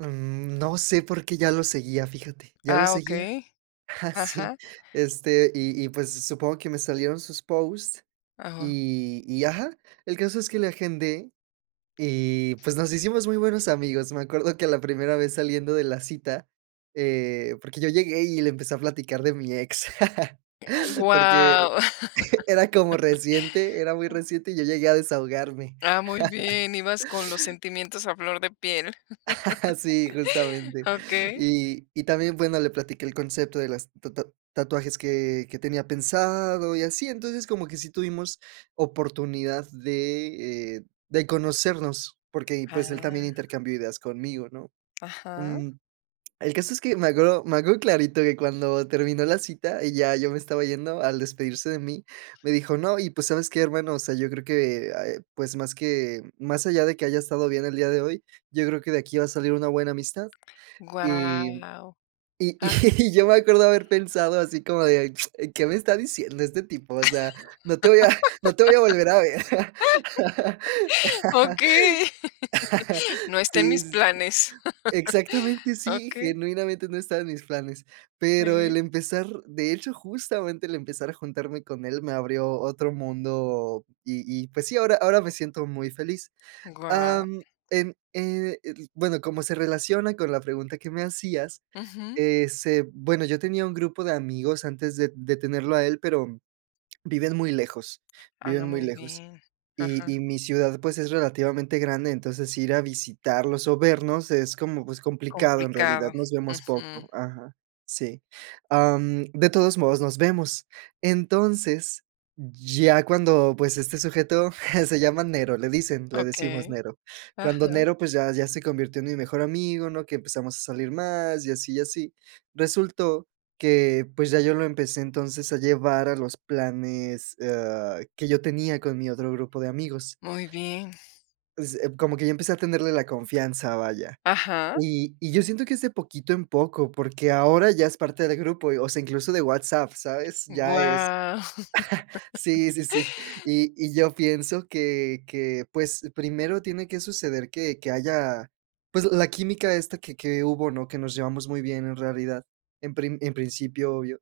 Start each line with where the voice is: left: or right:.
right: Mm, no sé porque ya lo seguía, fíjate, ya lo
left: Ah,
right: seguía,
left: okey,
right: ah, sí,
left: ajá.
right: este, y y, pues, supongo que me salieron sus post,
left: Ajá.
right: y y ajá, el caso es que le agendé y, pues, nos hicimos muy buenos amigos, me acuerdo que la primera vez, saliendo de la cita, eh, porque yo llegué y le empecé a platicar de mi ex,
left: Oh,
right: porque,
left: guau.
right: era como reciente era muy
left: Mm.
right: reciente y yo llegué a desahogarme.
left: Ah, muy bien, ibas con los sentimientos a flor de piel,
right: Sí, justamente,
left: okey.
right: y y también, bueno, le platiqué el concepto de las ta ta tatuajes que que tenía pensado y así, entonces, como que sí tuvimos oportunidad de, eh, de conocernos porque, pues, él también
left: Ah.
right: intercambió ideas conmigo, ¿no?,
left: Ajá.
right: mm, el caso es que me acuerdo me acuerdo clarito que cuando terminó la cita y ya yo me estaba yendo, al despedirse de mí me dijo: "No, y, pues, ¿sabes qué, hermano?, o sea, yo creo que, eh, pues, más que más allá de que haya estado bien el día de hoy, yo creo que de aquí va salir una buena amistad", y
left: Guau,
right: y y
left: ajá.
right: yo me acuerdo haber pensado así como de: "¿qué me está diciendo este tipo?, o sea, no te voy a no te voy a volver a ver",
left: Okey, no está en
right: sí,
left: mis
right: sí, sí,
left: planes,
right: exactamente, sí,
left: okey.
right: genuinamente no estaba en mis planes, pero
left: Sí.
right: el empezar de hecho, justamente el empezar a juntarme con él me abrió otro mundo, y y pues sí, ahora ahora me siento muy feliz, ah,
left: Guau.
right: em, eh, el bueno, como se relaciona con la pregunta que me hacías,
left: Ujú.
right: eh, se bueno, yo tenía un grupo de amigos antes de de tenerlo a él, pero viven muy lejos,
left: Habla
right: viven muy
left: muy
right: lejos,
left: bien,
right: y
left: ajá.
right: y mi ciudad, pues, es relativamente grande, entonces ir a visitarlos o vernos es como, pues, complicado, en
left: Complicado,
right: realidad nos vemos
left: ujú.
right: poco, ajá, sí, am, de todos modos nos vemos, entonces, ya cuando, pues, este sujeto se llama Nero, le dicen le decimos
left: Okey,
right: "Nero", cuando
left: ajá.
right: Nero, pues ya ya se convirtió en mi mejor amigo, ¿no?, que empezamos a salir más, y así, y así, resultó que, pues, ya yo lo empecé entonces a llevar a los planes, ah, que yo tenía con mi otro grupo de amigos
left: Muy bien.
right: pues, eh, como que yo empecé a tenerle la confianza, vaya,
left: Ajá.
right: y y yo siento que es de a poquito en poco, porque ahora ya es parte del grupo, o sea, incluso de WhatsApp, ¿sabes?, ya es
left: Guau.
right: Sí, sí, sí, y y yo pienso que que, pues, primero tiene que suceder que que haya, pues, la química esta que que hubo, ¿no?, que nos llevamos muy bien, en realidad, en prim en principio, obvio,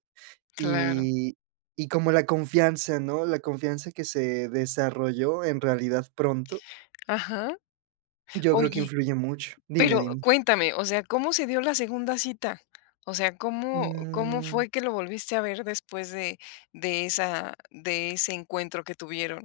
left: Claro.
right: y y como la confianza, ¿no?, la confianza que se desarrolló en realidad pronto
left: Ajá,
right: yo creo que
left: oye,
right: influye mucho, dime,
left: pero
right: dime.
left: cuéntame, o sea, ¿cómo se dio la segunda cita?, o sea, ¿cómo cómo
right: Mm.
left: fue que lo volviste a ver después de de esa de ese encuentro que tuvieron?